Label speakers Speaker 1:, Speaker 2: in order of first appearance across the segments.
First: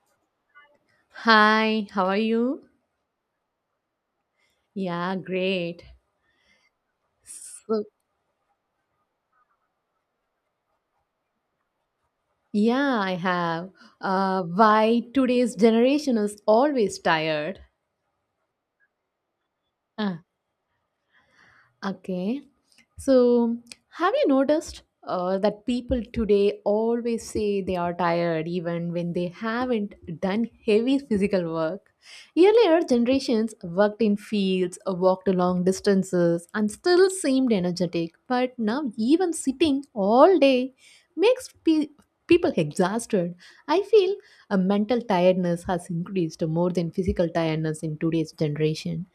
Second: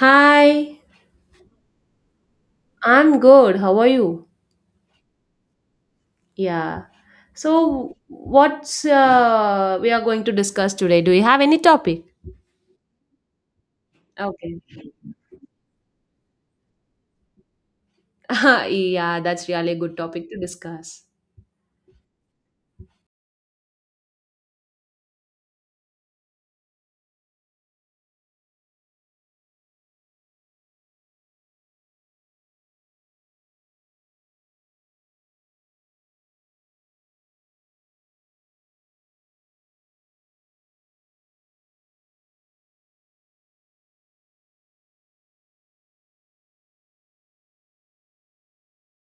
Speaker 1: Hi,
Speaker 2: Hi, how are you?
Speaker 1: I'm good. How are you?
Speaker 2: Yeah, great.
Speaker 1: Yeah.
Speaker 2: So,
Speaker 1: So, what's we are going to discuss today? Do you have any topic?
Speaker 2: yeah, I have.
Speaker 1: Okay.
Speaker 2: Why today's generation is always tired?
Speaker 1: Yeah, that's really a good
Speaker 2: Uh,
Speaker 1: topic to discuss.
Speaker 2: Okay. So, have you noticed that people today always say they are tired even when they haven't done heavy physical work? Earlier generations worked in fields, walked long distances, and still seemed energetic. But now, even sitting all day makes people exhausted. I feel a mental tiredness has increased more than physical tiredness in today's generation.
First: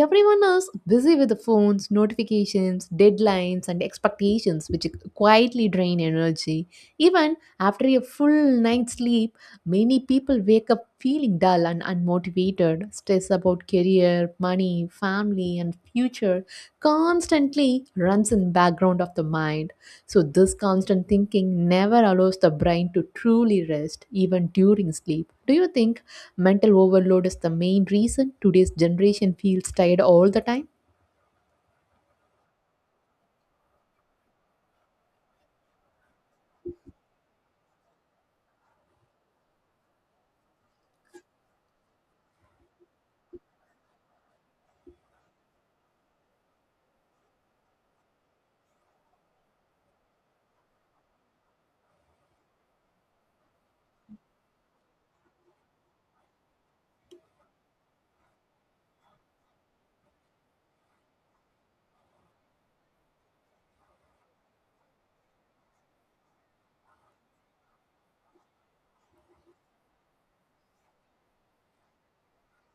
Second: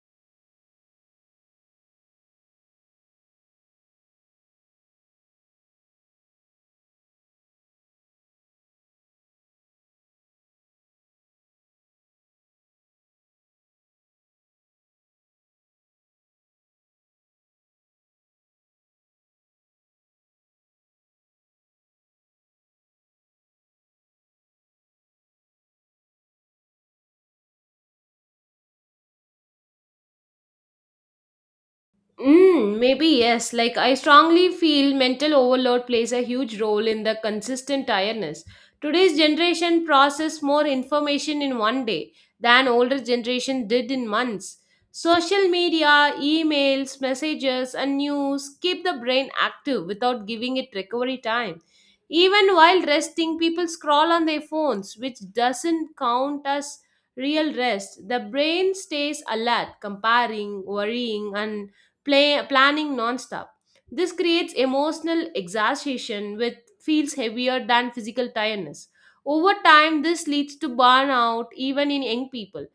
Speaker 2: Everyone is busy with the phones, notifications, deadlines, and expectations, which quietly drain energy. Even after a full night's sleep, many people wake up feeling dull and unmotivated. Stress about career, money, family, and future constantly runs in the background of the mind. So, this constant thinking never allows the brain to truly rest, even during sleep. Do you think? Mental overload is the main reason today's generation feels tired all the time.
Speaker 1: Mm, maybe yes. Like I strongly feel mental overload plays a huge role in the consistent tiredness. Today's generation process more information in one day than older generation did in months. Social media, emails, messages, and news keep the brain active without giving it recovery time. Even while resting, people scroll on their phones, which doesn't count as real rest. The brain stays alert, comparing, worrying, and planning nonstop. This creates emotional exhaustion, which feels heavier than physical tiredness. Over time, this leads to burnout even in young people.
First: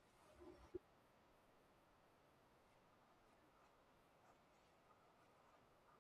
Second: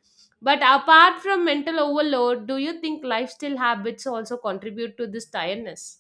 Speaker 1: But apart from mental overload, do you think lifestyle habits also contribute to this tiredness?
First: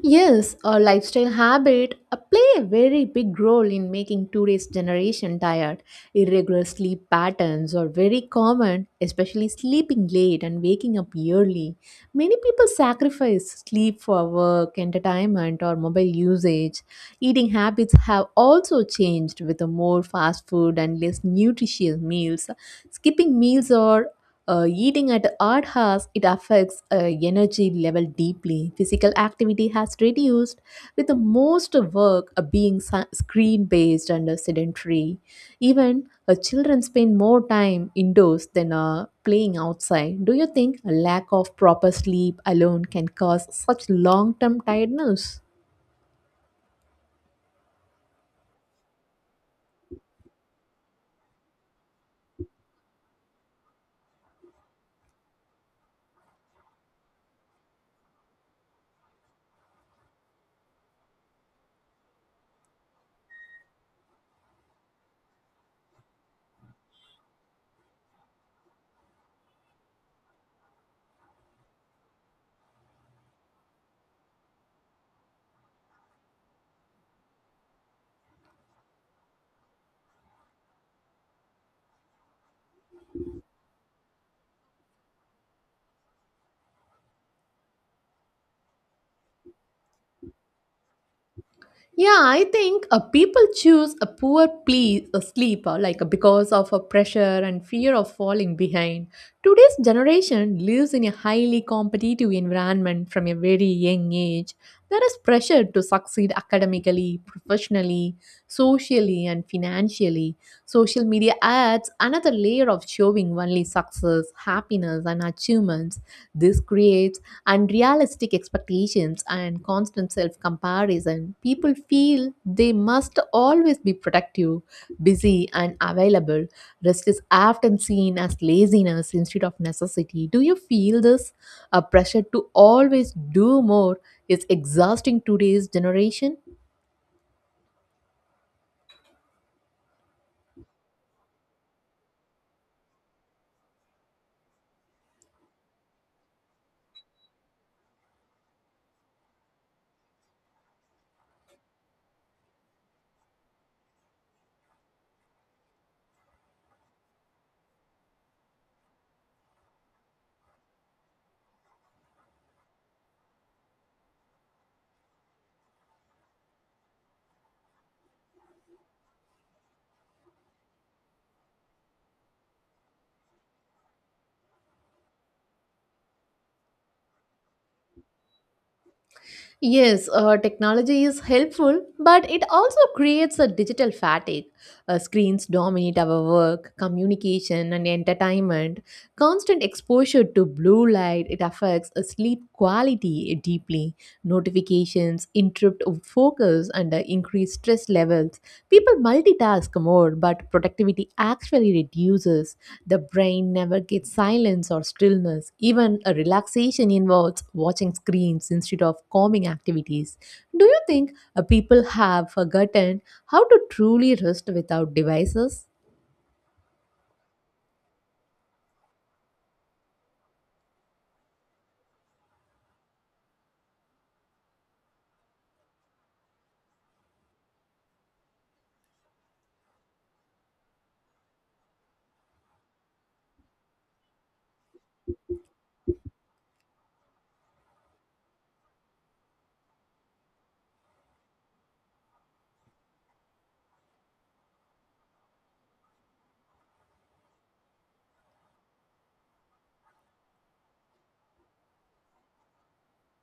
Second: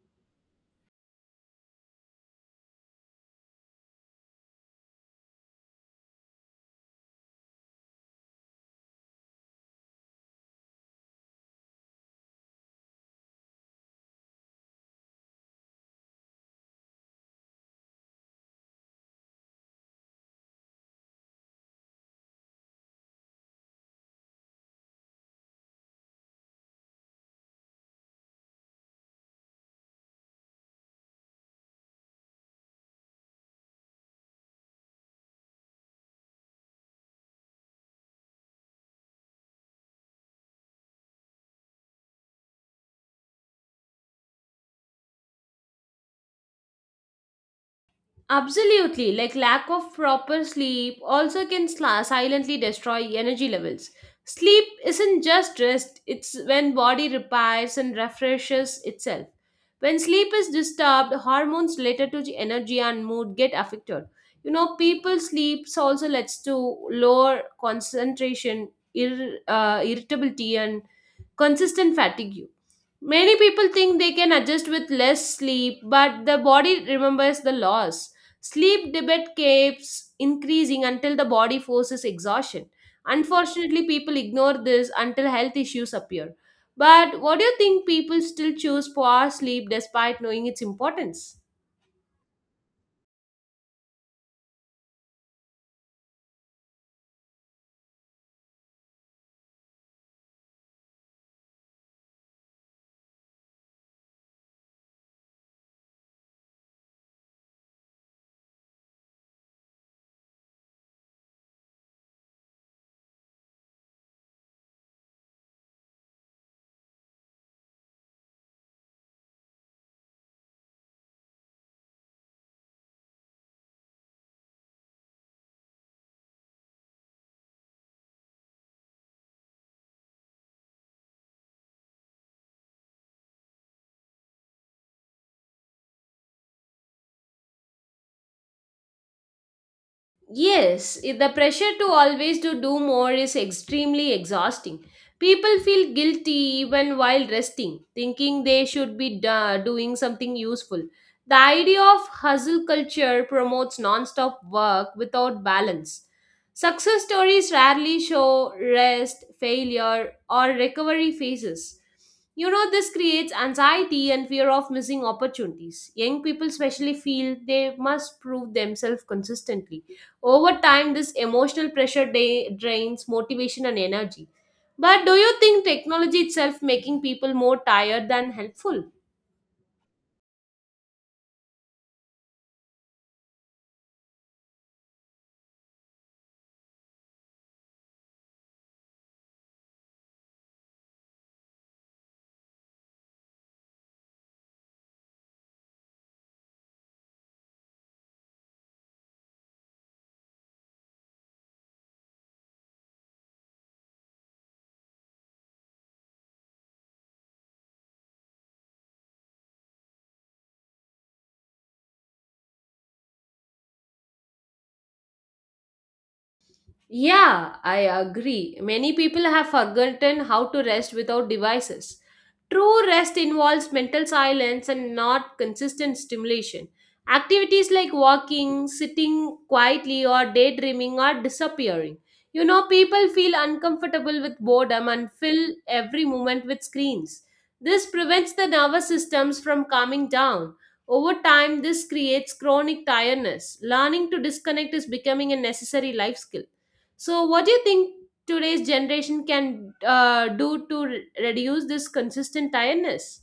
Speaker 2: Yes, a lifestyle habit play a very big role in making today's generation tired. Irregular sleep patterns are very common, especially sleeping late and waking up early. Many people sacrifice sleep for work, entertainment, or mobile usage. Eating habits have also changed with a more fast food and less nutritious meals. Skipping meals or eating at odd hours, it affects energy level deeply. Physical activity has reduced, with the most work being screen based and sedentary. Even children spend more time indoors than playing outside. Do you think a lack of proper sleep alone can cause such long term tiredness?
Speaker 1: Absolutely, like lack of proper sleep also can silently destroy energy levels. Sleep isn't just rest, it's when body repairs and refreshes itself. When sleep is disturbed, hormones related to the energy and mood get affected. You know, people sleeps also leads to lower concentration, irritability and consistent fatigue. Many people think they can adjust with less sleep, but the body remembers the loss. Sleep debt keeps increasing until the body forces exhaustion. Unfortunately, people ignore this until health issues appear. But what do you think people still choose poor sleep despite knowing its importance?
Speaker 2: Yeah, I think people choose a a sleep because of a pressure and fear of falling behind. Today's generation lives in a highly competitive environment from a very young age. There is pressure to succeed academically, professionally, socially, and financially. Social media adds another layer of showing only success, happiness, and achievements. This creates unrealistic expectations and constant self comparison. People feel they must always be productive, busy, and available. Rest is often seen as laziness instead of necessity. Do you feel this? A pressure to always do more is exhausting today's generation.
Speaker 1: Yes, the pressure to always to do more is extremely exhausting. People feel guilty even while resting, thinking they should be doing something useful. The idea of hustle culture promotes non-stop work without balance. Success stories rarely show rest, failure, or recovery phases. You know, this creates anxiety and fear of missing opportunities. Young people, especially, feel they must prove themselves consistently over time, this emotional pressure drains motivation and energy. But do you think technology itself making people more tired than helpful?
Speaker 2: Yes, technology is helpful, but it also creates a digital fatigue. Screens dominate our work, communication, and entertainment. Constant exposure to blue light it affects sleep quality deeply. Notifications interrupt focus and increase stress levels. People multitask more, but productivity actually reduces. The brain never gets silence or stillness. Even a relaxation involves watching screens instead of calming activities. Do you think people have forgotten how to truly rest without devices?
Speaker 1: Yeah, I agree. Many people have forgotten how to rest without devices. True rest involves mental silence and not consistent stimulation. Activities like walking, sitting quietly, or daydreaming are disappearing. You know, people feel uncomfortable with boredom and fill every moment with screens. This prevents the nervous systems from calming down. Over time, this creates chronic tiredness. Learning to disconnect is becoming a necessary life skill. So, what do you think today's generation can do to reduce this consistent tiredness?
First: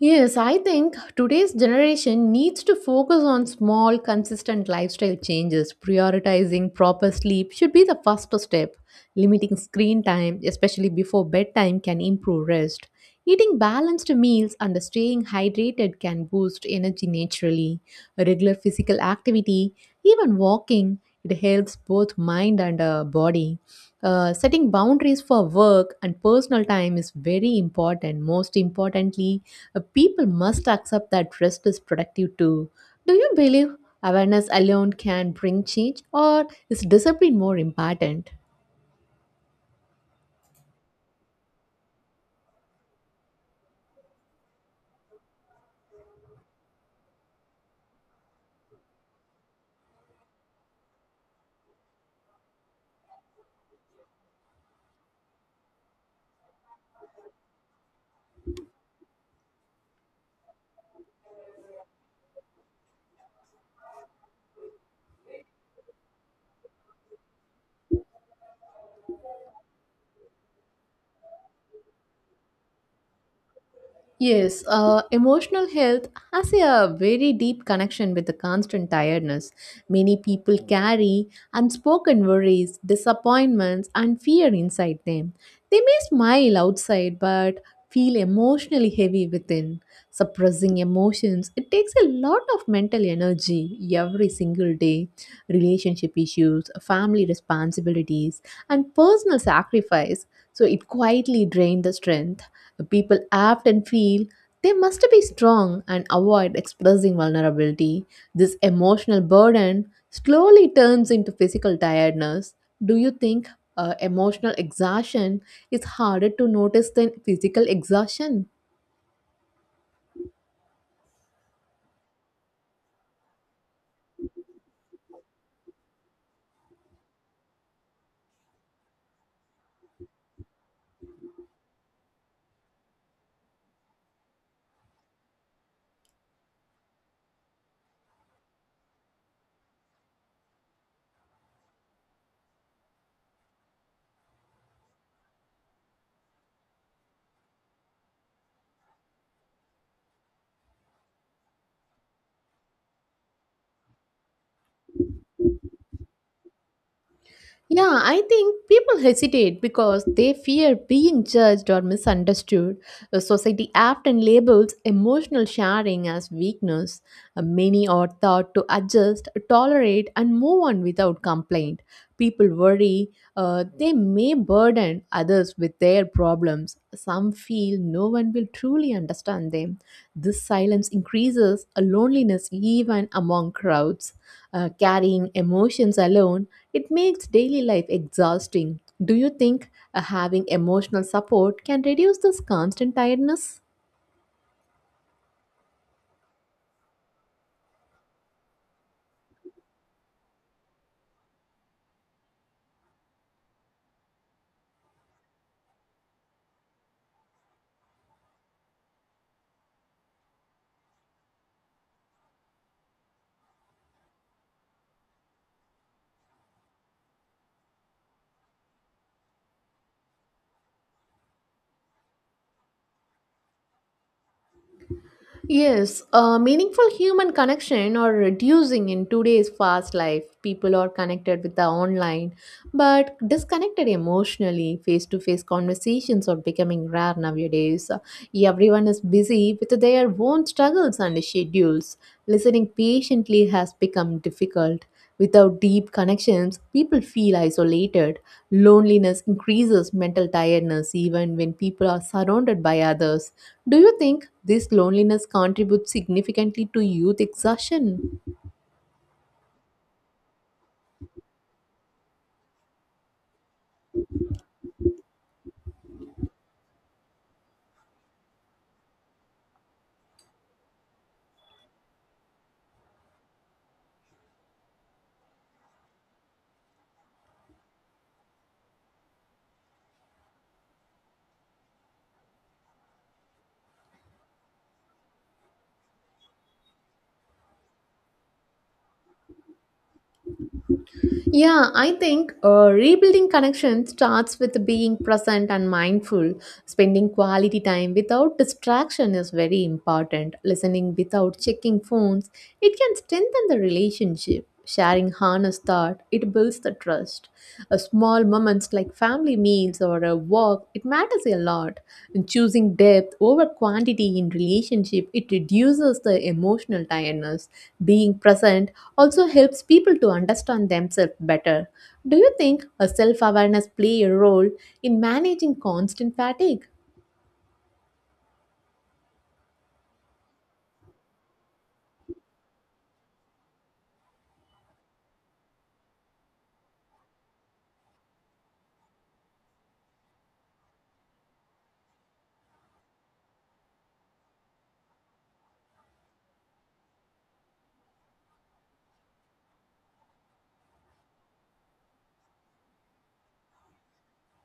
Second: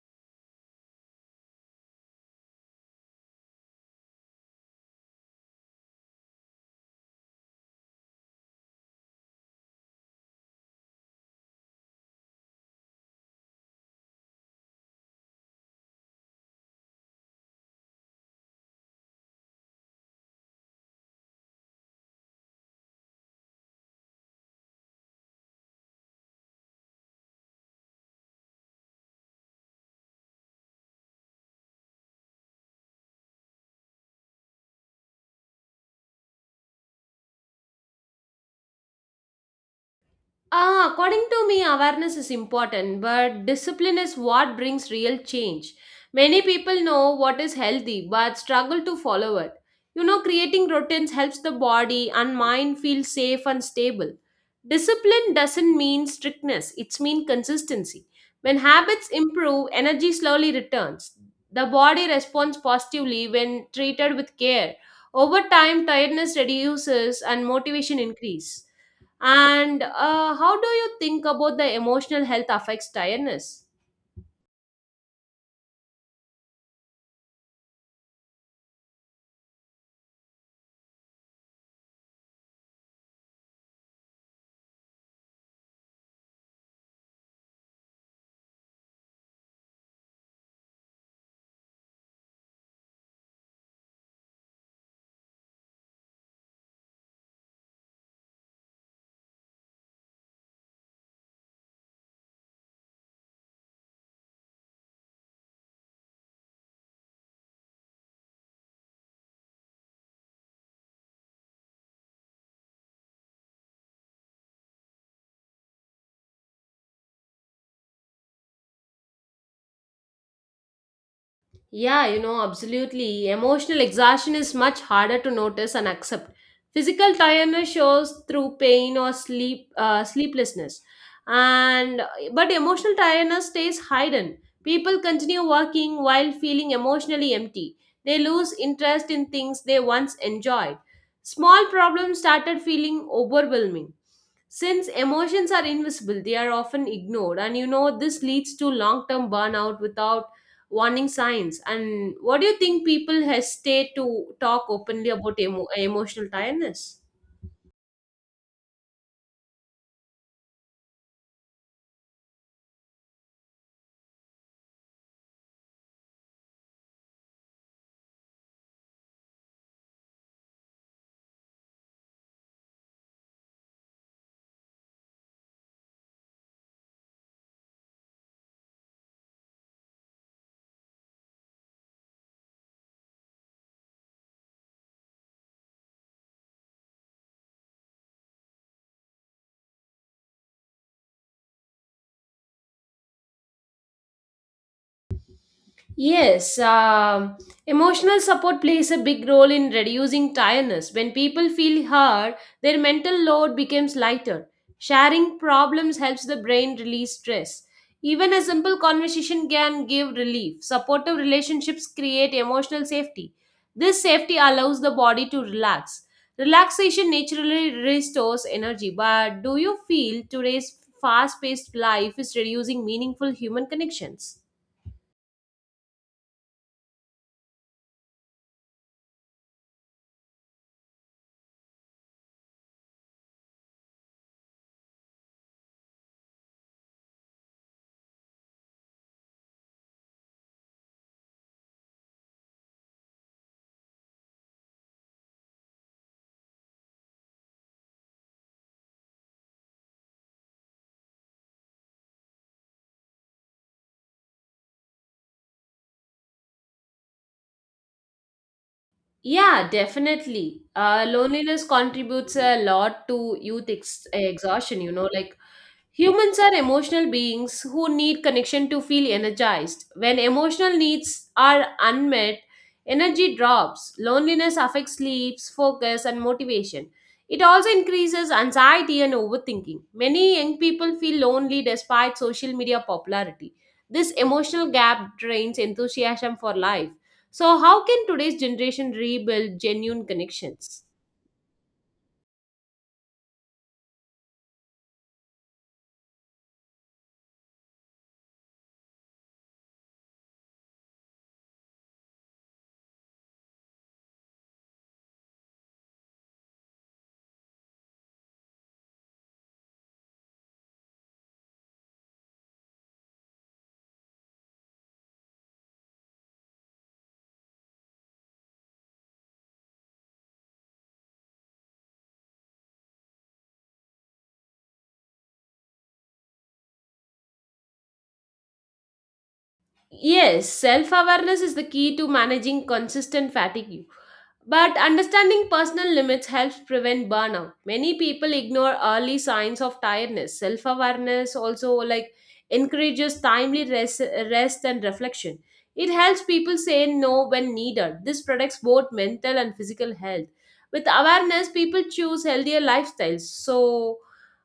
Speaker 2: Yes, I think today's generation needs to focus on small, consistent lifestyle changes. Prioritizing proper sleep should be the first step. Limiting screen time, especially before bedtime, can improve rest. Eating balanced meals and staying hydrated can boost energy naturally. Regular physical activity, even walking, it helps both mind and body. Setting boundaries for work and personal time is very important. Most importantly, people must accept that rest is productive too. Do you believe awareness alone can bring change, or is discipline more important?
Speaker 1: Ah, according to me, awareness is important, but discipline is what brings real change. Many people know what is healthy but struggle to follow it. You know, creating routines helps the body and mind feel safe and stable. Discipline doesn't mean strictness, it's mean consistency. When habits improve, energy slowly returns. The body responds positively when treated with care. Over time, tiredness reduces and motivation increase. And how do you think about the emotional health affects tiredness?
Speaker 2: Yes, emotional health has a very deep connection with the constant tiredness many people carry, unspoken worries, disappointments, and fear inside them. They may smile outside but feel emotionally heavy within. Suppressing emotions, it takes a lot of mental energy every single day. Relationship issues, family responsibilities, and personal sacrifice so it quietly drains the strength. People often feel they must be strong and avoid expressing vulnerability. This emotional burden slowly turns into physical tiredness. Do you think emotional exhaustion is harder to notice than physical exhaustion?
Speaker 1: Yeah, you know, absolutely. Emotional exhaustion is much harder to notice and accept. Physical tiredness shows through pain or sleeplessness, and but emotional tiredness stays hidden. People continue working while feeling emotionally empty. They lose interest in things they once enjoyed. Small problems started feeling overwhelming. Since emotions are invisible, they are often ignored, and you know this leads to long-term burnout without warning signs. And what do you think people hesitate to talk openly about emotional tiredness?
Speaker 2: Yeah, I think people hesitate because they fear being judged or misunderstood. The society often labels emotional sharing as weakness. Many are taught to adjust, tolerate, and move on without complaint. People worry they may burden others with their problems. Some feel no one will truly understand them. This silence increases a loneliness even among crowds. Carrying emotions alone it makes daily life exhausting. Do you think having emotional support can reduce this constant tiredness?
Speaker 1: Yes, emotional support plays a big role in reducing tiredness. When people feel heard, their mental load becomes lighter. Sharing problems helps the brain release stress. Even a simple conversation can give relief. Supportive relationships create emotional safety. This safety allows the body to relax. Relaxation naturally restores energy. But do you feel today's fast paced life is reducing meaningful human connections?
Speaker 2: Yes, a meaningful human connection are reducing in today's fast life. People are connected with the online, but disconnected emotionally. Face to face conversations are becoming rare nowadays. Everyone is busy with their own struggles and schedules. Listening patiently has become difficult. Without deep connections, people feel isolated. Loneliness increases mental tiredness even when people are surrounded by others. Do you think this loneliness contributes significantly to youth exhaustion?
Speaker 1: Yeah, definitely. Loneliness contributes a lot to youth ex exhaustion, you know, like humans are emotional beings who need connection to feel energized. When emotional needs are unmet, energy drops. Loneliness affects sleep, focus, and motivation. It also increases anxiety and overthinking. Many young people feel lonely despite social media popularity. This emotional gap drains enthusiasm for life. So, how can today's generation rebuild genuine connections?
Speaker 2: Yeah, I think rebuilding connection starts with being present and mindful. Spending quality time without distraction is very important. Listening without checking phones, it can strengthen the relationship. Sharing honest thought, it builds the trust. A small moments like family meals or a walk, it matters a lot. And choosing depth over quantity in relationship, it reduces the emotional tiredness. Being present also helps people to understand themselves better. Do you think a self awareness play a role in managing constant fatigue?
Speaker 1: Yes, self awareness is the key to managing consistent fatigue. But understanding personal limits helps prevent burnout. Many people ignore early signs of tiredness. Self awareness also like encourages timely rest, rest and reflection. It helps people say no when needed. This protects both mental and physical health. With awareness, people choose healthier lifestyles. So,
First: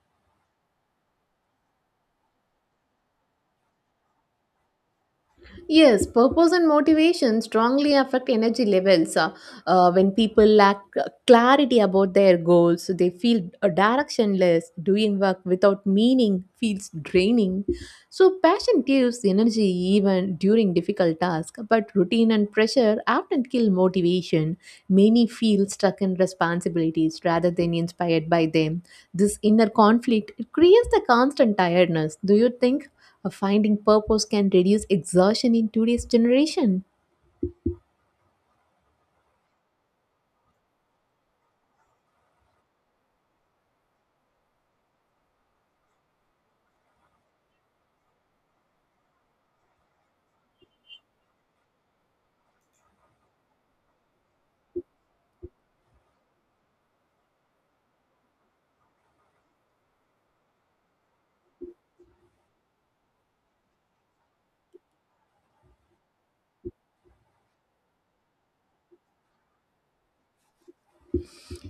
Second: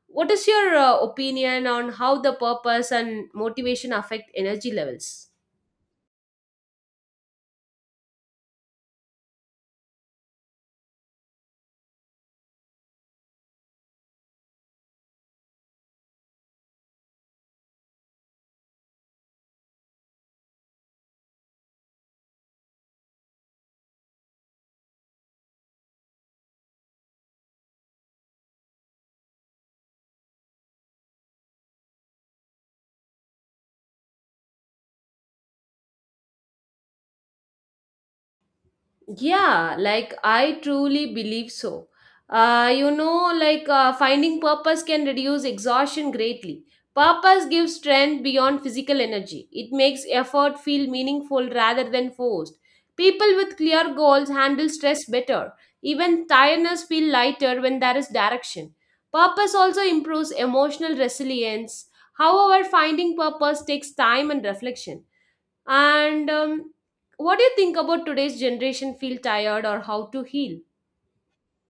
Speaker 1: what is your opinion on how the purpose and motivation affect energy levels?
Speaker 2: Yes, purpose and motivation strongly affect energy levels. When people lack clarity about their goals, they feel directionless, doing work without meaning feels draining. So, passion gives energy even during difficult tasks, but routine and pressure often kill motivation. Many feel stuck in responsibilities rather than inspired by them. This inner conflict it creates a constant tiredness. Do you think? Finding purpose can reduce exhaustion in today's generation.
Speaker 1: Yeah, like I truly believe so. Finding purpose can reduce exhaustion greatly. Purpose gives strength beyond physical energy, it makes effort feel meaningful rather than forced. People with clear goals handle stress better. Even tiredness feel lighter when there is direction. Purpose also improves emotional resilience. However, finding purpose takes time and reflection. And what do you think about today's generation feel tired or how to heal?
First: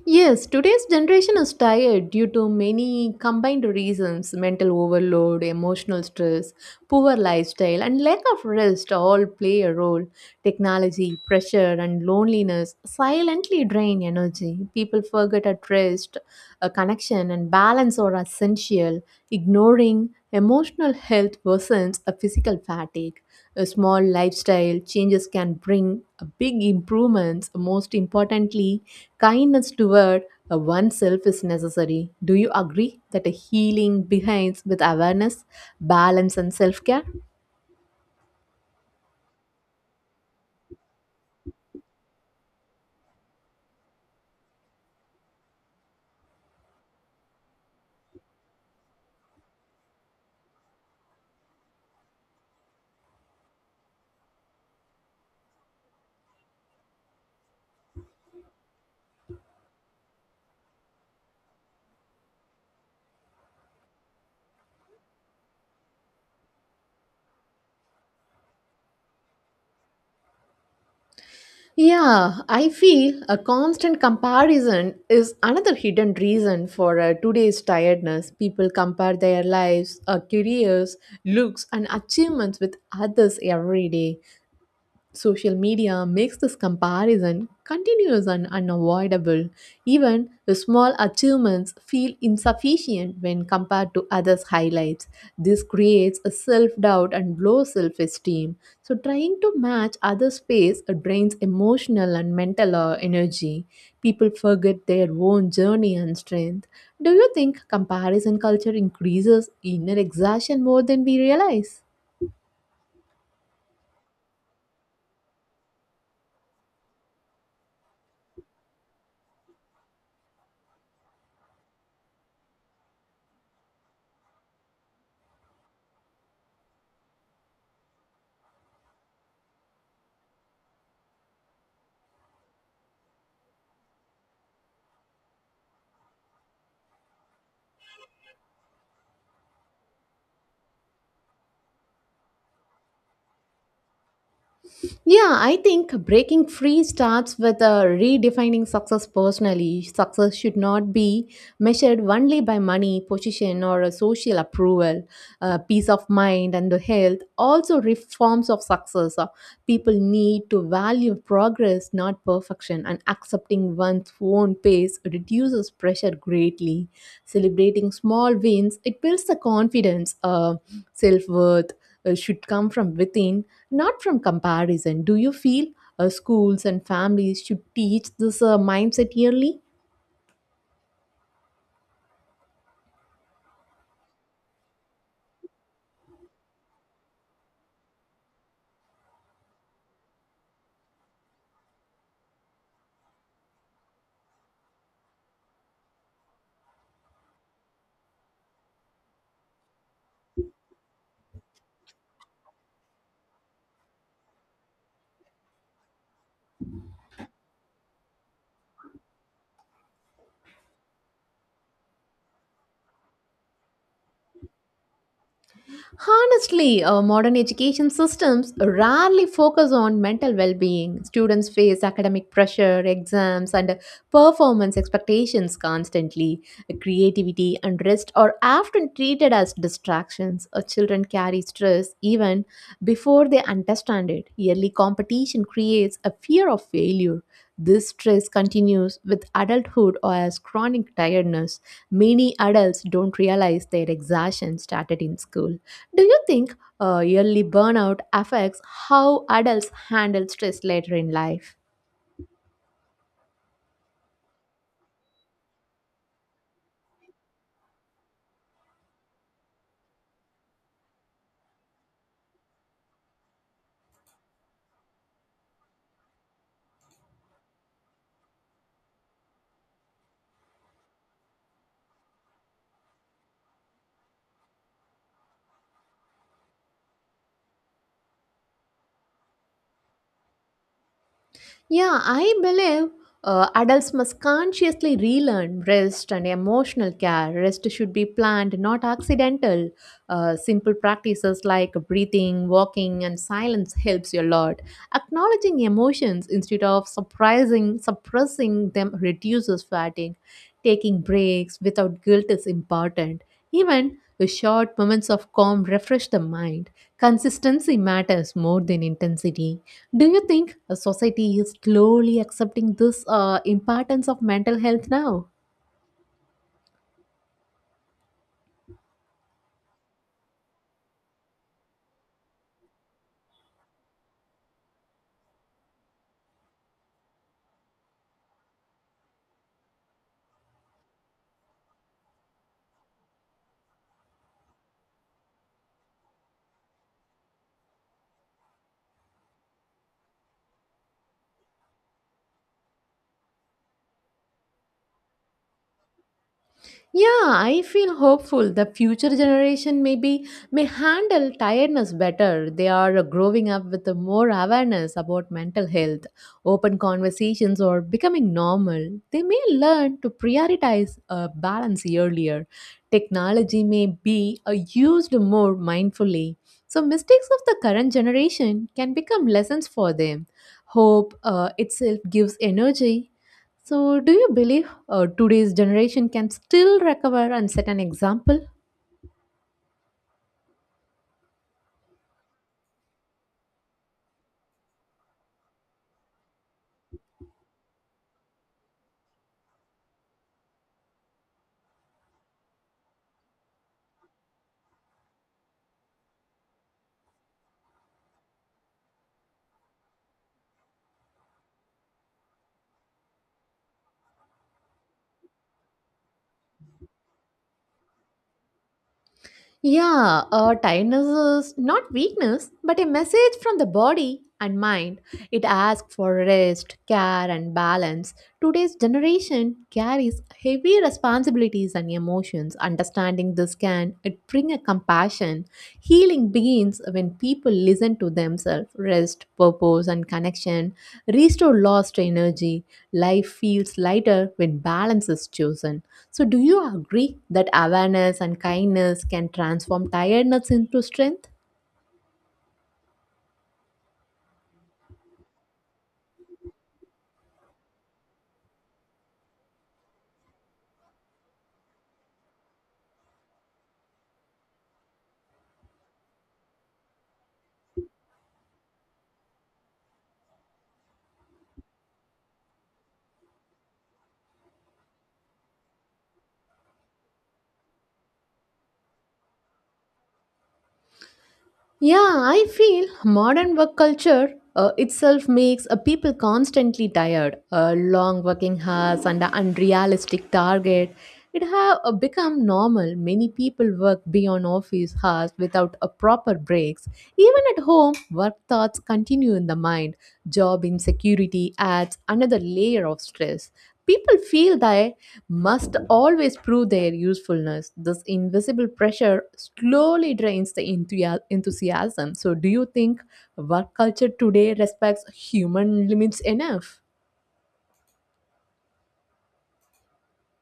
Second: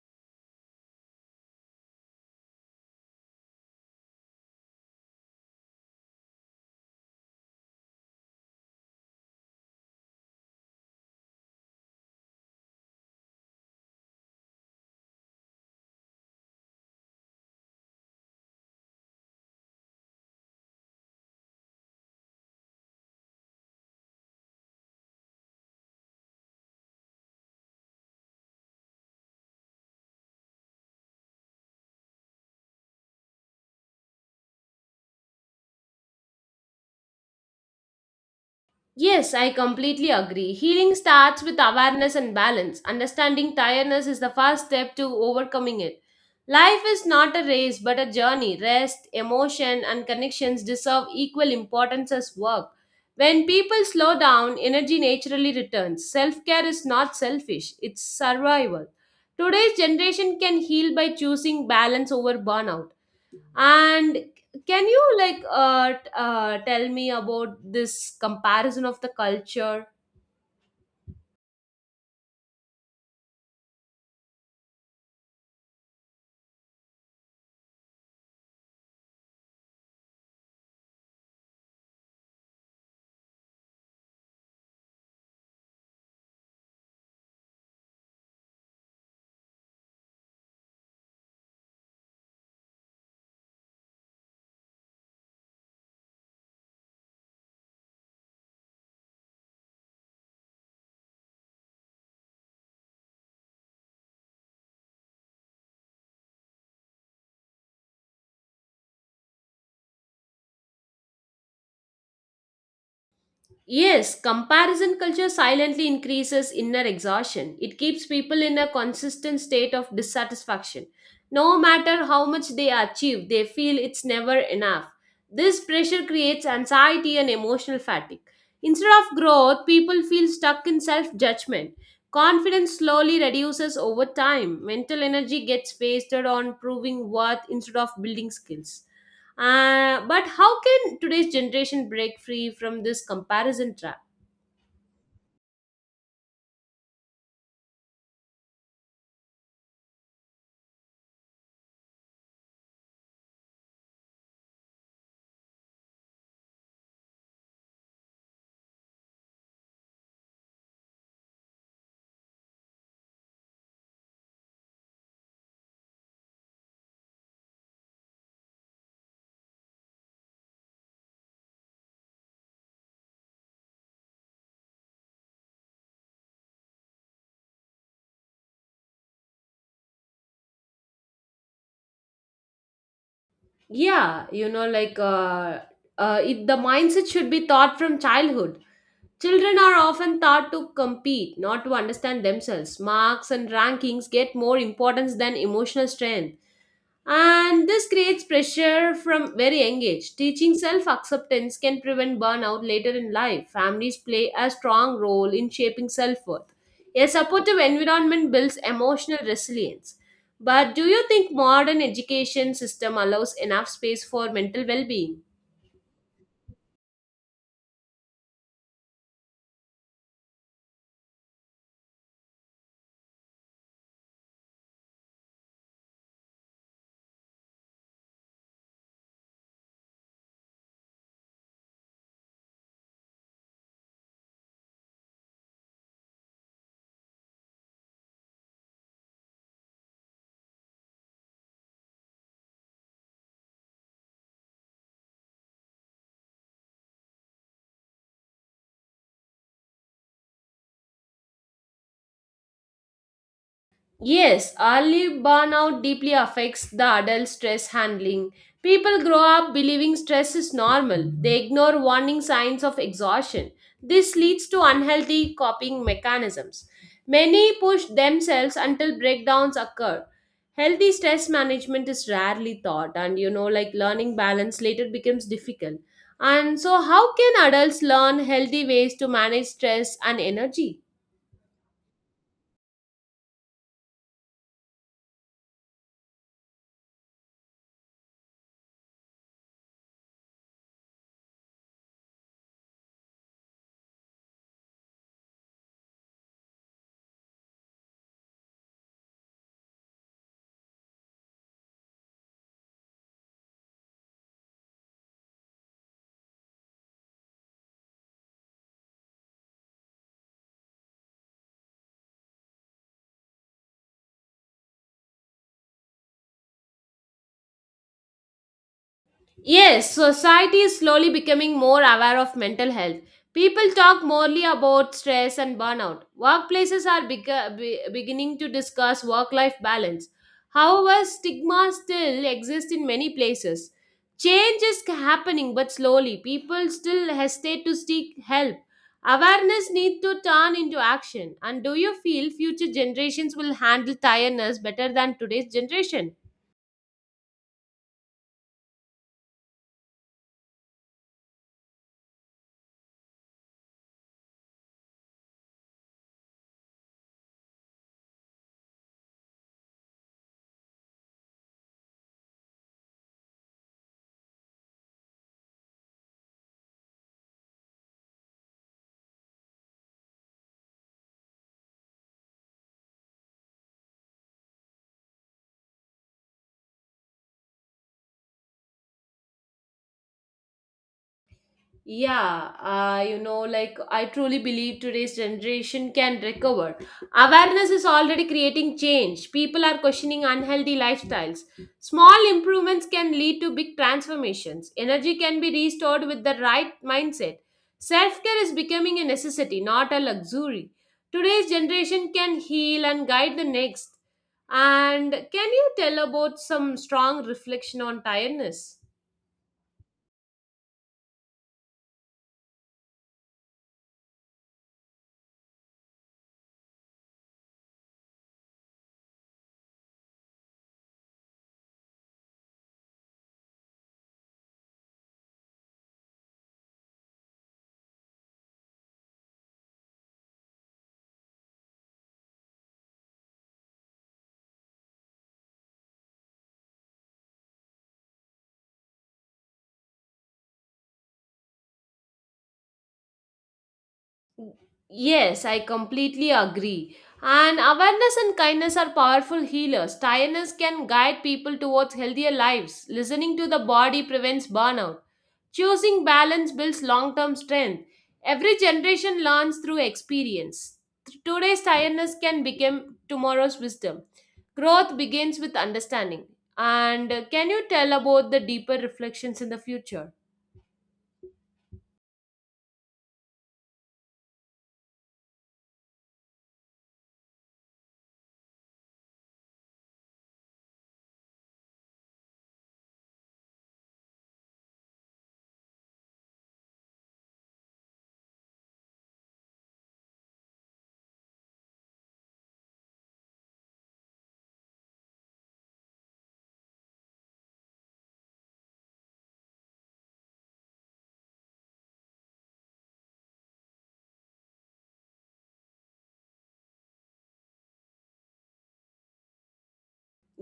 Speaker 2: Yes, today's generation is tired due to many combined reasons mental overload, emotional stress, poor lifestyle, and lack of rest all play a role. Technology, pressure, and loneliness silently drain energy. People forget at rest, a connection, and balance are essential. Ignoring emotional health worsens a physical fatigue. A small lifestyle changes can bring a big improvements. Most importantly, kindness toward oneself is necessary. Do you agree that a healing begins with awareness, balance, and self care?
Speaker 1: Yes, I completely agree. Healing starts with awareness and balance. Understanding tiredness is the first step to overcoming it. Life is not a race but a journey. Rest, emotion, and connections deserve equal importance as work. When people slow down, energy naturally returns. Self care is not selfish, it's survival. Today's generation can heal by choosing balance over burnout. And can you like tell me about this comparison of the culture?
Speaker 2: Yeah, I feel a constant comparison is another hidden reason for today's tiredness. People compare their lives, careers, looks, and achievements with others every day. Social media makes this comparison continuous and unavoidable. Even the small achievements feel insufficient when compared to others' highlights. This creates a self doubt and low self esteem. So, trying to match others' pace drains emotional and mental energy. People forget their own journey and strength. Do you think comparison culture increases inner exhaustion more than we realize?
Speaker 1: Yes, comparison culture silently increases inner exhaustion. It keeps people in a consistent state of dissatisfaction. No matter how much they achieve, they feel it's never enough. This pressure creates anxiety and emotional fatigue. Instead of growth, people feel stuck in self judgment. Confidence slowly reduces over time. Mental energy gets wasted on proving worth instead of building skills. But how can today's generation break free from this comparison trap?
Speaker 2: Yeah, I think breaking free starts with redefining success personally. Success should not be measured only by money, position, or a social approval, peace of mind, and the health. Also, reforms of success. People need to value progress, not perfection, and accepting one's own pace reduces pressure greatly. Celebrating small wins, it builds the confidence. Self worth should come from within, not from comparison. Do you feel schools and families should teach this mindset yearly?
Speaker 1: Yeah, the mindset should be taught from childhood. Children are often taught to compete, not to understand themselves. Marks and rankings get more importance than emotional strength. And this creates pressure from very young age. Teaching self acceptance can prevent burnout later in life. Families play a strong role in shaping self worth. A supportive environment builds emotional resilience. But do you think modern education system allows enough space for mental well being?
Speaker 2: Honestly, our modern education systems rarely focus on mental well being. Students face academic pressure, exams, and performance expectations constantly. Creativity and rest are often treated as distractions. Our children carry stress even before they understand it. Yearly competition creates a fear of failure. This stress continues with adulthood or as chronic tiredness. Many adults don't realize their exhaustion started in school. Do you think early burnout affects how adults handle stress later in life?
Speaker 1: Yes, early burnout deeply affects the adult stress handling. People grow up believing stress is normal. They ignore warning signs of exhaustion. This leads to unhealthy coping mechanisms. Many push themselves until breakdowns occur. Healthy stress management is rarely taught, and you know, like learning balance later becomes difficult. And so, how can adults learn healthy ways to manage stress and energy?
Speaker 2: Yeah, I believe adults must consciously relearn rest and emotional care. Rest should be planned, not accidental. Simple practices like breathing, walking, and silence helps you a lot. Acknowledging emotions instead of surprising, suppressing them reduces fatigue. Taking breaks without guilt is important. Even the short moments of calm refresh the mind. Consistency matters more than intensity. Do you think a society is slowly accepting this importance of mental health now?
Speaker 1: Yes, society is slowly becoming more aware of mental health. People talk morely about stress and burnout. Workplaces are beginning to discuss work life balance. However, stigma still exists in many places. Change is happening but slowly. People still hesitate to seek help. Awareness needs to turn into action. And do you feel future generations will handle tiredness better than today's generation?
Speaker 2: Yeah, I feel hopeful the future generation maybe may handle tiredness better. They are growing up with more awareness about mental health, open conversations or becoming normal. They may learn to prioritize balance earlier. Technology may be used more mindfully. So mistakes of the current generation can become lessons for them. Hope itself gives energy. So do you believe today's generation can still recover and set an example?
Speaker 1: Yeah, I truly believe today's generation can recover. Awareness is already creating change. People are questioning unhealthy lifestyles. Small improvements can lead to big transformations. Energy can be restored with the right mindset. Self care is becoming a necessity, not a luxury. Today's generation can heal and guide the next. And can you tell about some strong reflection on tiredness?
Speaker 2: Yeah, tiredness is not weakness, but a message from the body and mind. It asks for rest, care, and balance. Today's generation carries heavy responsibilities and emotions. Understanding this can it bring a compassion. Healing begins when people listen to themselves. Rest, purpose, and connection restore lost energy. Life feels lighter when balance is chosen. So, do you agree that awareness and kindness can transform tiredness into strength?
Speaker 1: Yes, I completely agree. And awareness and kindness are powerful healers. Tiredness can guide people towards healthier lives. Listening to the body prevents burnout. Choosing balance builds long term strength. Every generation learns through experience. Today's tiredness can become tomorrow's wisdom. Growth begins with understanding. And can you tell about the deeper reflections in the future?
Speaker 2: Yeah, I feel modern work culture itself makes people constantly tired. Long working hours and a unrealistic target. It have become normal. Many people work beyond office hours without a proper breaks. Even at home, work thoughts continue in the mind. Job insecurity adds another layer of stress. People feel they must always prove their usefulness. This invisible pressure slowly drains the enthusiasm. So, do you think work culture today respects human limits enough?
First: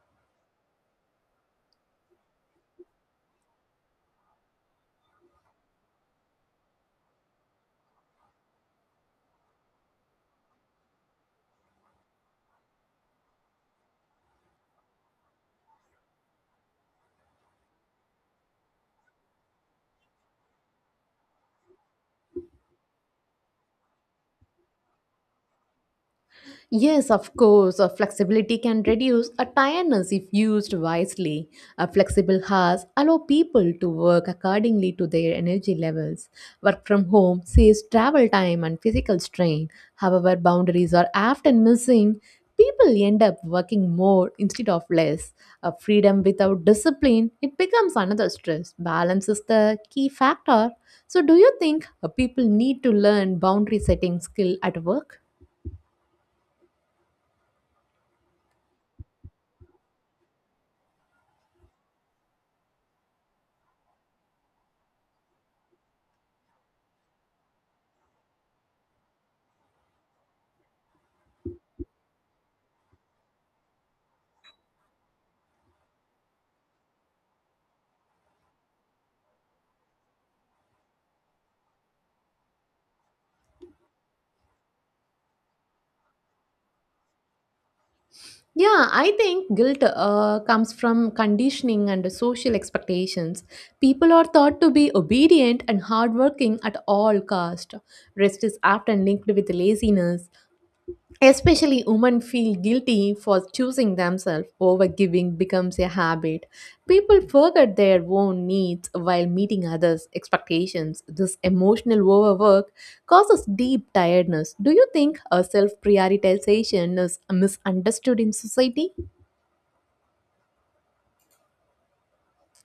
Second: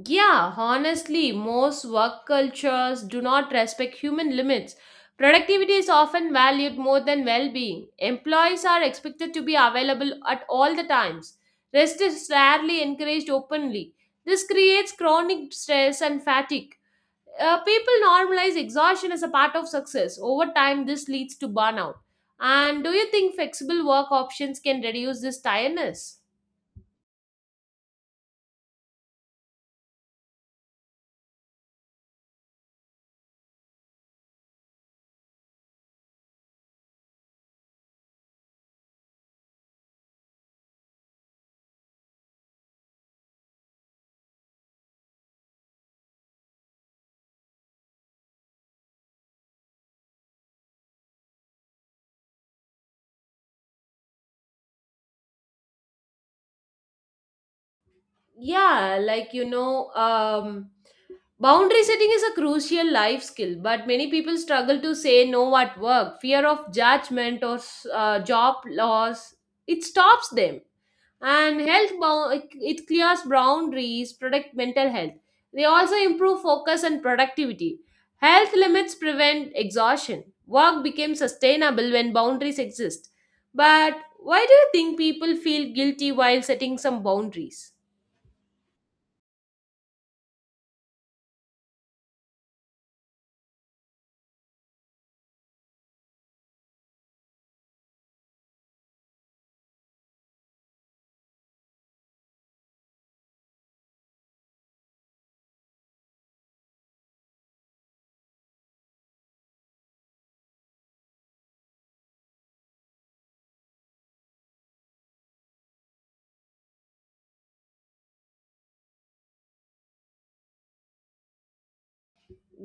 Speaker 1: Yeah, honestly, most work cultures do not respect human limits. Productivity is often valued more than well being. Employees are expected to be available at all the times. Rest is rarely encouraged openly. This creates chronic stress and fatigue. People normalize exhaustion as a part of success. Over time, this leads to burnout. And do you think flexible work options can reduce this tiredness?
Speaker 2: Yes, of course, flexibility can reduce a tiredness if used wisely. A flexible hours allow people to work accordingly to their energy levels. Work from home saves travel time and physical strain. However, boundaries are often missing. People end up working more instead of less. A freedom without discipline, it becomes another stress. Balance is the key factor. So, do you think people need to learn boundary setting skill at work?
Speaker 1: Yeah, like you know, boundary setting is a crucial life skill, but many people struggle to say no at work. Fear of judgment or job loss, it stops them. And it clears boundaries, protect mental health. They also improve focus and productivity. Health limits prevent exhaustion. Work becomes sustainable when boundaries exist. But why do you think people feel guilty while setting some boundaries?
Speaker 2: Yeah, I think guilt comes from conditioning and social expectations. People are thought to be obedient and hardworking at all cost. Rest is often linked with laziness. Especially women feel guilty for choosing themselves. Overgiving becomes a habit. People forget their own needs while meeting others' expectations. This emotional overwork causes deep tiredness. Do you think a self-prioritization is misunderstood in society?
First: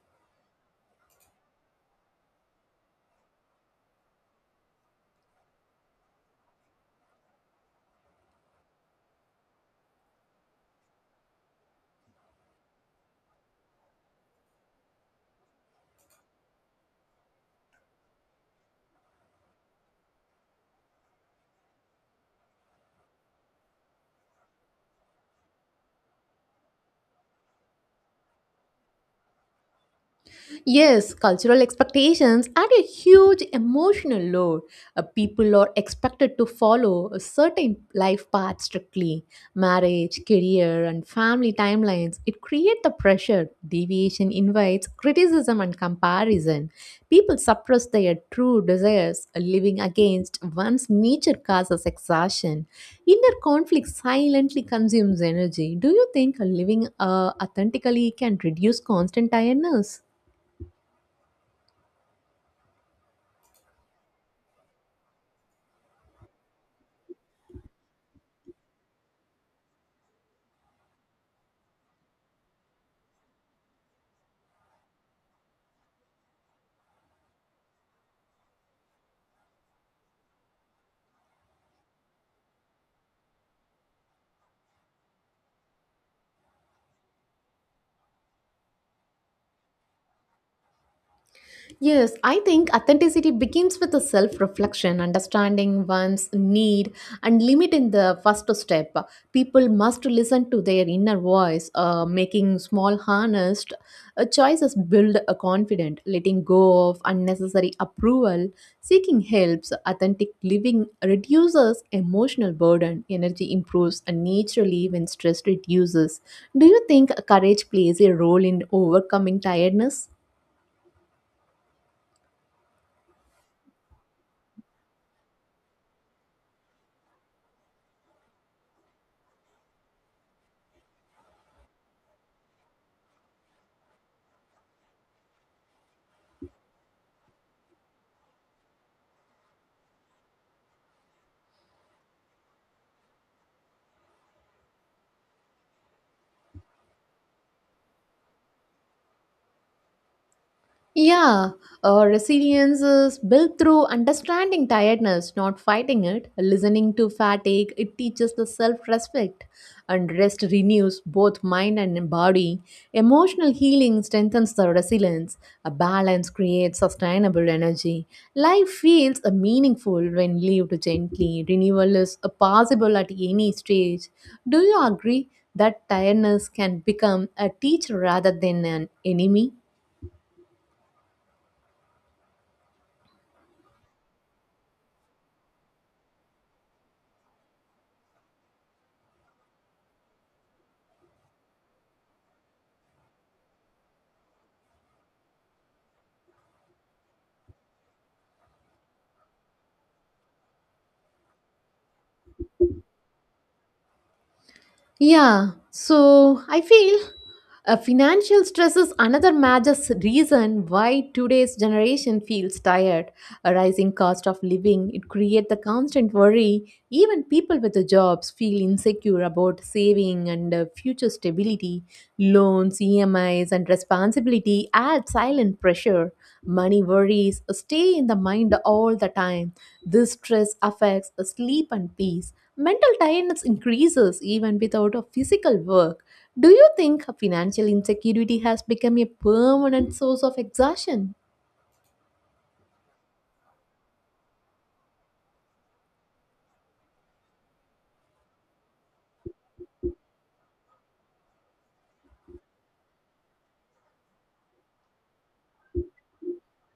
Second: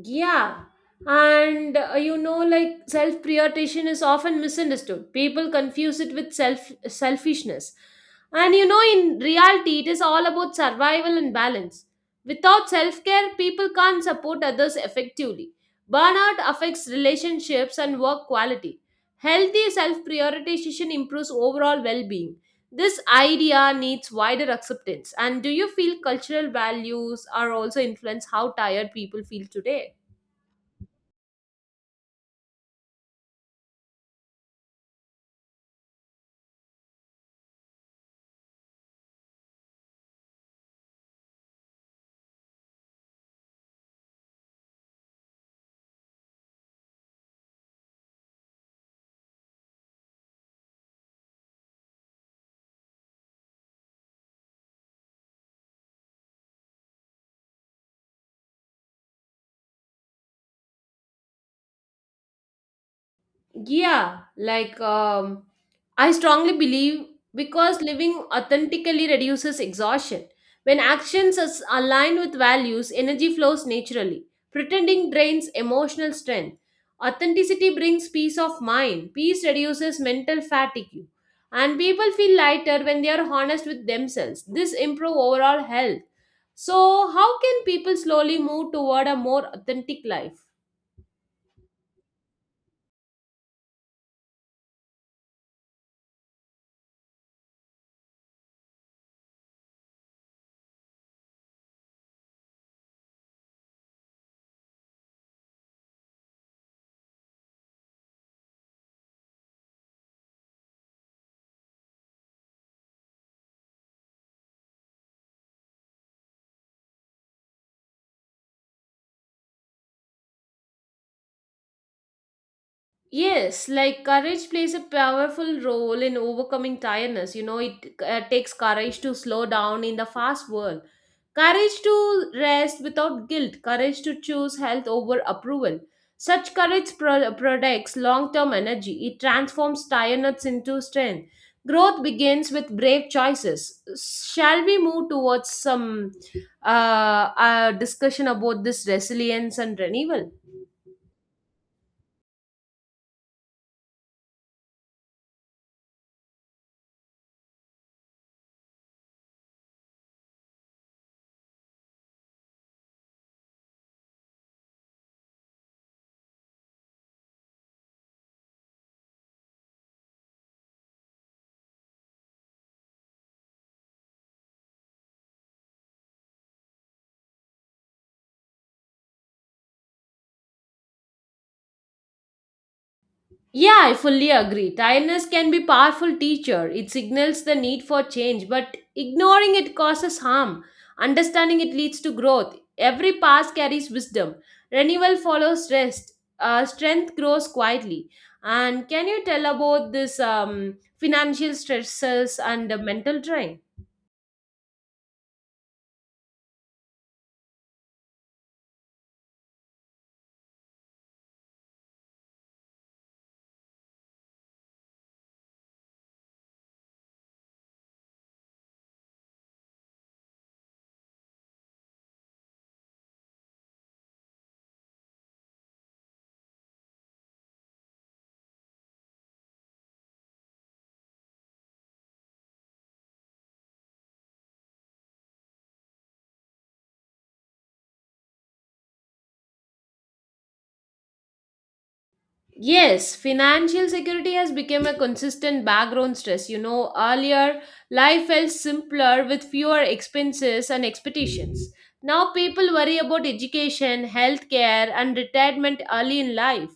Speaker 1: Yeah, and you know, like self prioritization is often misunderstood. People confuse it with selfishness, and you know, in reality, it is all about survival and balance. Without self care, people can't support others effectively. Burnout affects relationships and work quality. Healthy self prioritization improves overall well being. This idea needs wider acceptance. And do you feel cultural values are also influence how tired people feel today?
Speaker 2: Yes, cultural expectations add a huge emotional load. People are expected to follow a certain life path strictly. Marriage, career, and family timelines. It creates the pressure. Deviation invites criticism and comparison. People suppress their true desires, living against one's nature causes exhaustion. Inner conflict silently consumes energy. Do you think living authentically can reduce constant tiredness?
Speaker 1: Yeah, like um, I strongly believe because living authentically reduces exhaustion. When actions are aligned with values, energy flows naturally. Pretending drains emotional strength. Authenticity brings peace of mind. Peace reduces mental fatigue. And people feel lighter when they are honest with themselves. This improves overall health. So, how can people slowly move toward a more authentic life?
Speaker 2: Yes, I think authenticity begins with a self reflection, understanding one's need, and limit in the first step. People must listen to their inner voice, making small, honest choices build a confident, letting go of unnecessary approval, seeking helps. Authentic living reduces emotional burden, energy improves, and naturally, when stress reduces. Do you think courage plays a role in overcoming tiredness?
Speaker 1: Yes, like courage plays a powerful role in overcoming tiredness. You know, it takes courage to slow down in the fast world, courage to rest without guilt, courage to choose health over approval. Such courage products long term energy, it transforms tiredness into strength. Growth begins with brave choices. Shall we move towards some uh, discussion about this resilience and renewal?
Speaker 2: Yeah, resilience is built through understanding tiredness, not fighting it. Listening to fatigue, it teaches the self respect, and rest renews both mind and body. Emotional healing strengthens the resilience. A balance creates sustainable energy. Life feels meaningful when lived gently. Renewal is possible at any stage. Do you agree that tiredness can become a teacher rather than an enemy?
Speaker 1: Yeah, I fully agree. Tiredness can be powerful teacher. It signals the need for change, but ignoring it causes harm. Understanding it leads to growth. Every pass carries wisdom. Renewal follows rest. Strength grows quietly. And can you tell about this financial stresses and the mental drain?
Speaker 2: Yeah, so I feel financial stress is another major reason why today's generation feels tired. A rising cost of living, it creates the constant worry. Even people with the jobs feel insecure about saving and future stability. Loans, EMIs, and responsibility add silent pressure. Money worries stay in the mind all the time. This stress affects sleep and peace. Mental tiredness increases even without a physical work. Do you think financial insecurity has become a permanent source of exhaustion?
Speaker 1: Yes, financial security has become a consistent background stress. You know, earlier life felt simpler with fewer expenses and expectations. Now people worry about education, healthcare, and retirement early in life.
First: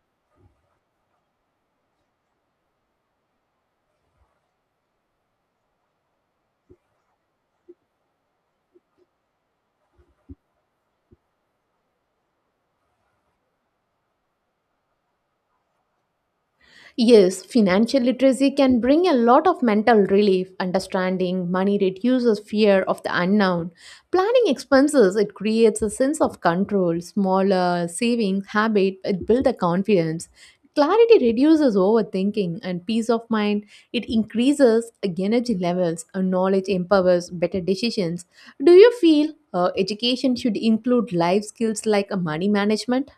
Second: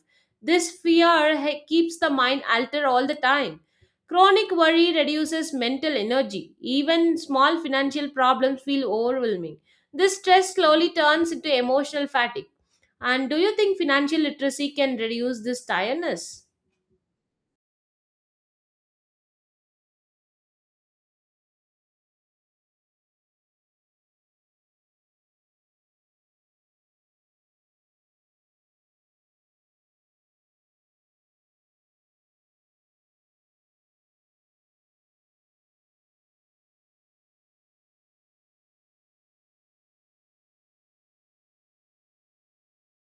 Speaker 1: This fear keeps the mind altered all the time. Chronic worry reduces mental energy. Even small financial problems feel overwhelming. This stress slowly turns into emotional fatigue. And do you think financial literacy can reduce this tiredness?
Speaker 2: Yes, financial literacy can bring a lot of mental relief. Understanding money reduces fear of the unknown. Planning expenses, it creates a sense of control. Smaller savings habit, it builds the confidence. Clarity reduces overthinking and peace of mind. It increases energy levels and knowledge empowers better decisions. Do you feel education should include life skills like money management?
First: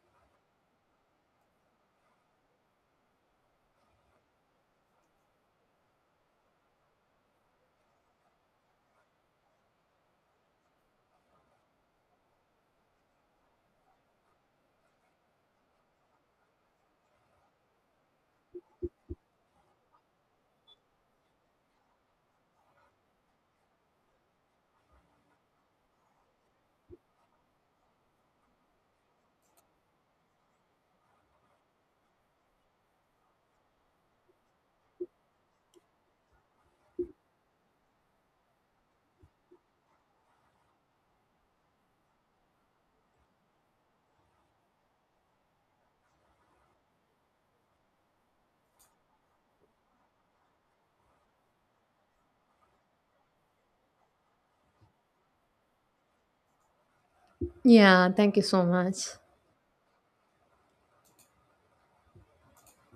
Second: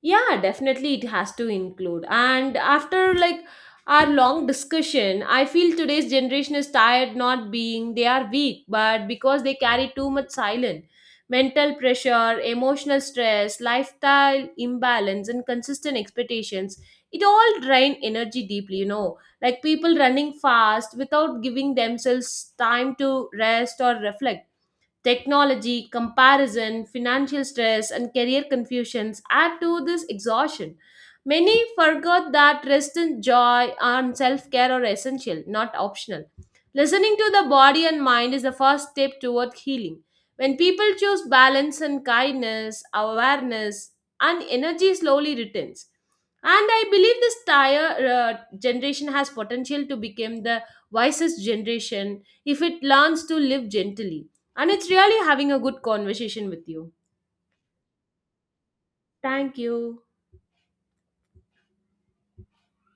Speaker 1: Yeah, definitely it has to include. And after like our long discussion, I feel today's generation is tired not being they are weak, but because they carry too much silent mental pressure, emotional stress, lifestyle imbalance, and consistent expectations. It all drain energy deeply, you know. Like people running fast without giving themselves time to rest or reflect technology, comparison, financial stress, and career confusions add to this exhaustion. Many forgot that rest and joy and self care are essential, not optional. Listening to the body and mind is the first step toward healing. When people choose balance and kindness, awareness, and energy slowly returns. And I believe this tire generation has potential to become the wisest generation if it learns to live gently. And it's really having a good conversation with you.
Speaker 2: Yeah, thank you so much.
Speaker 1: Thank you.